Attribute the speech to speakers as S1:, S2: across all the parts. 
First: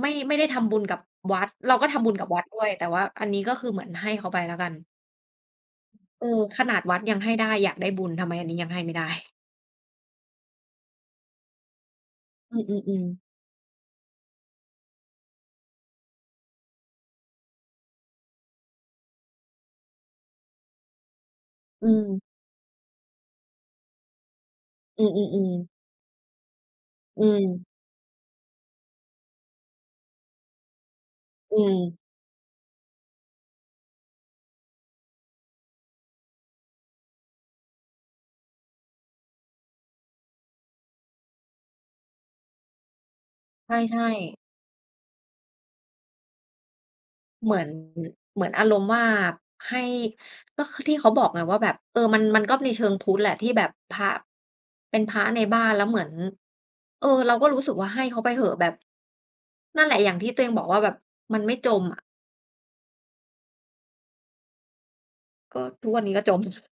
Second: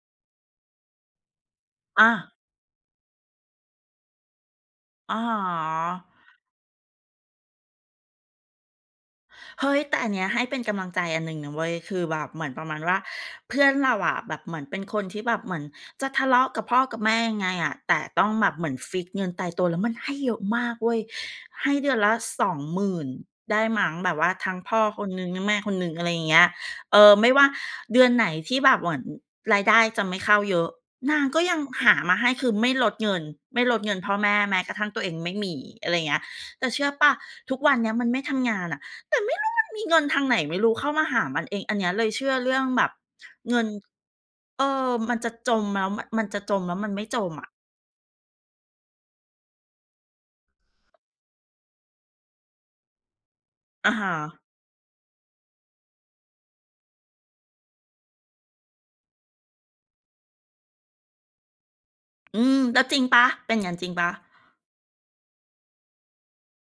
S1: ไม่ ไม่ได้ทำบุญกับวัด เราก็ท
S2: อ
S1: ำบุญกั
S2: า
S1: บวัดด้วย แต่ว่าอันนี้ก็คือเหมือนให้เขาไปแล้วกัน
S2: อะฮะ
S1: อือ เออ ขนาดวัดยังให้ได้อยากได้บุญ ทำไมอันนี้ยังให้ไม่ได้
S2: เฮ้ย แต่อันเนี้ยให้เป็นกำลังใจอันหนึ่งนะเว้ย คือแบบเหมือน
S1: อ
S2: ประมาณว่
S1: ื
S2: า
S1: อ ๆ ๆ
S2: เพื่อนเราอะแบบเหมือนเป็นคนที่แบบเหมือนจะทะเลาะกับพ่อกับแม่ยังไงอะ แต่ต้องแบบเหมือนฟิกซ์เงินตายตัว แล้วมันให้เยอะมากเว้ย ให้
S1: อ
S2: เดือนละ
S1: ืม
S2: 20,000 ได้มั้ง แบบว่าทั้งพ่อค
S1: อื
S2: นหนึ่ง ทั้งแ
S1: อ
S2: ม่
S1: ๆ ๆ
S2: คนหนึ่ง อะไรอย่างเงี้ย เออ
S1: อื
S2: ไม่ว่า
S1: อ
S2: เดือนไหนที่แบบเหมือน รายได้จะไม่เข้าเยอะ นางก็ย
S1: อ
S2: ั
S1: ื
S2: งหา
S1: ม
S2: มาให้ คือไม่ลดเงิน ไม่ลดเงิน พ่อแม่แม้กระทั่งตัวเองไม่มี อะไรอย่างเงี้ย แต่เชื่อเปล่า ทุกวันเนี้ยมันไม่ทำงานน่ะ แต่ไม่รู้มันมี เงินทางไหนไม่รู้เข้ามาหามันเอง อันเนี้ยเลยเชื่อเรื่องแบบ เงิน
S1: ใช่ ๆ
S2: เออ มันจะจม แล้วมัน มันจะจมแล้วมันไม่จมอะ
S1: เหมือน ม เหมือนอารมณ์ว่าให้ ก็คือที่เขาบอกไงว่าแบบ เอ่อ มัน มันก็ในเชิงพุทธแหละที่แบบ
S2: อะ
S1: พ
S2: ฮ
S1: ระ
S2: ะ
S1: เป็นพระในบ้านแล้วเหมือน เอ่อ เราก็รู้สึกว่าให้เขาไปเถอะแบบ นั่นแหละอย่างที่ตัวเองบอกว่าแบบมันไม่จมอะ
S2: อืม แล้วจริงเปล่า เป็นอย่างงั้นจริงเปล่า?
S1: ก็ทุกวันนี้ก็จม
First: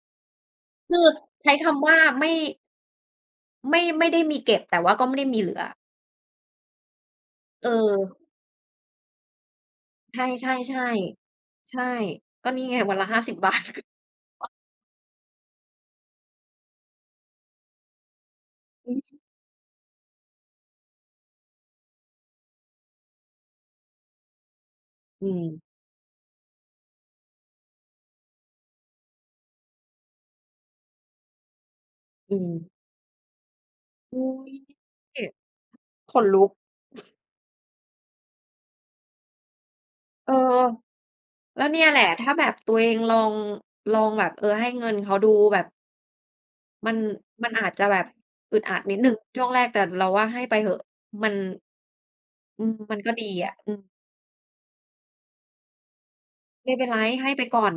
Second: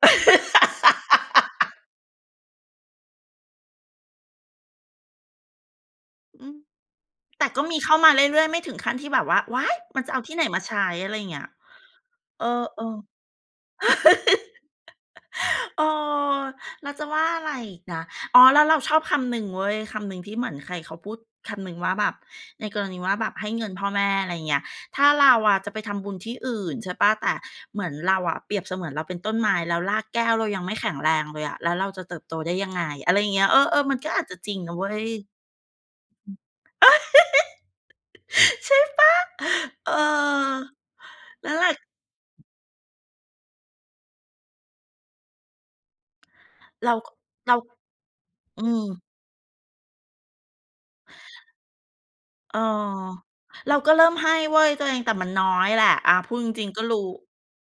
S1: คือใช้คำว่าไม่ ไม่ ไม่ได้มีเก็บ แต่ว่าก็ไม่ได้มีเหลือ
S2: อืม แต่ก็
S1: เ
S2: มีเข้ามาเร
S1: ออ
S2: ื่อย ๆ ไม่ถึงขั้นที่แบบว่า "ว้าย! มันจะเ
S1: ใ
S2: อ
S1: ช
S2: า
S1: ่
S2: ที่ไหนมาใช้" อะไรอย่างเง
S1: ๆ
S2: ี้ย
S1: ๆ ใช่
S2: เอ
S1: ก
S2: อ
S1: ็นี
S2: ๆ
S1: ่ไงวันละ 50 บาท
S2: เออ เราจะว่าอะไรอีกนะ อ๋อ แล้วเรา
S1: อ
S2: ช
S1: ื
S2: อ
S1: อ
S2: บ
S1: ฮ
S2: ค
S1: ึ
S2: ำหนึ่งเว้ย คำหนึ่งที่เหมือนใครเขาพูดคำหนึ่งว่าแบบ ในกรณีว่าแบบให้เงินพ่อแม่ อะไรอย่างเงี้ย ถ้า
S1: อ
S2: เ
S1: ื
S2: ราอะ
S1: ม
S2: จะไปทำบุญที่อื่น ใช่เปล่า แต่เหมือนเราอะเปรียบเสมือนเราเป็นต้นไม้ แล้วรากแก้วเรายังไม่แข็งแรงเลยอะ แล้วเราจะเติบ
S1: อ
S2: โต
S1: ื
S2: ได้
S1: ม
S2: ยังไง อะไรอย่างเงี้ย เออ ๆ มันก็
S1: อ
S2: อา
S1: ุ
S2: จ
S1: ๊
S2: จะจร
S1: ย
S2: ิงนะเว้ย อื
S1: อ ขนลุก
S2: ม ใช่เปล่า เออ
S1: เออ
S2: นั่น
S1: แล
S2: แ
S1: ้
S2: หล
S1: ว
S2: ะ
S1: เนี่ยแหละ ถ้าแบบ ตัวเองลอง ลองแบบ เออ ให้เงินเขาดูแบบ
S2: เ
S1: ม
S2: ร
S1: ั
S2: า
S1: น
S2: ก
S1: มั
S2: เร
S1: น
S2: า
S1: อาจจะแบบอึ
S2: อื
S1: ดอัด
S2: อ
S1: นิดหนึ่งช่วงแรก แต่เราว่าให้ไปเถอะ มัน
S2: เออ
S1: อืม มันก็ดีอะ อื
S2: เรา
S1: ม
S2: ก็เริ่มให้เว้ยตัวเอง แต่มันน้อยแหละ อา พูดจริ
S1: ไ
S2: ง
S1: ม่
S2: ๆ ก
S1: เ
S2: ็
S1: ป็น
S2: ร
S1: ไร
S2: ู้
S1: ให้ไปก่อน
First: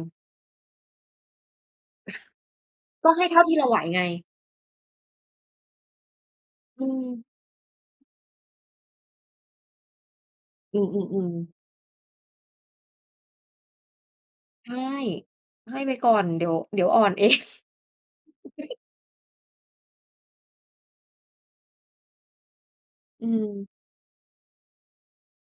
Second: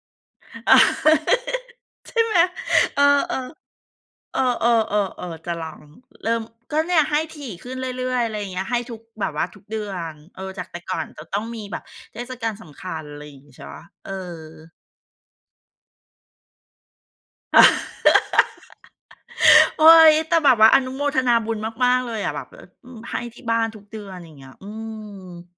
S2: ใช่ไหม เออ
S1: ก็ให้
S2: ๆ เ
S1: เท่าที่เราไหวไง
S2: ออ ๆ ๆ ๆ จะลองเริ่ม ก็
S1: อื
S2: เนี่ย
S1: ม
S2: ให้ถี่ขึ้นเรื่อย ๆ อะไรอย่างเงี้ย ให้ทุก แบบว่าทุกเดือน เออ จากแต
S1: อื
S2: ่ก่อนจะ
S1: อ
S2: ต้อ
S1: ๆ
S2: ง
S1: ๆ
S2: มีแบบเทศกาลสำคัญ อะไรอย่างงี้ ใช่เปล่า เออ
S1: ใช่ ให้ไปก่อน เดี๋ยว เดี๋ยวอ่อน เอง
S2: เฮ้ย แต่แบบว่าอนุโมทนาบุญมาก ๆ เลยอะแบบ เอ่อ อืม ให้
S1: อื
S2: ที่บ้า
S1: ม
S2: นทุกเดือน อย่างเงี้ย อืม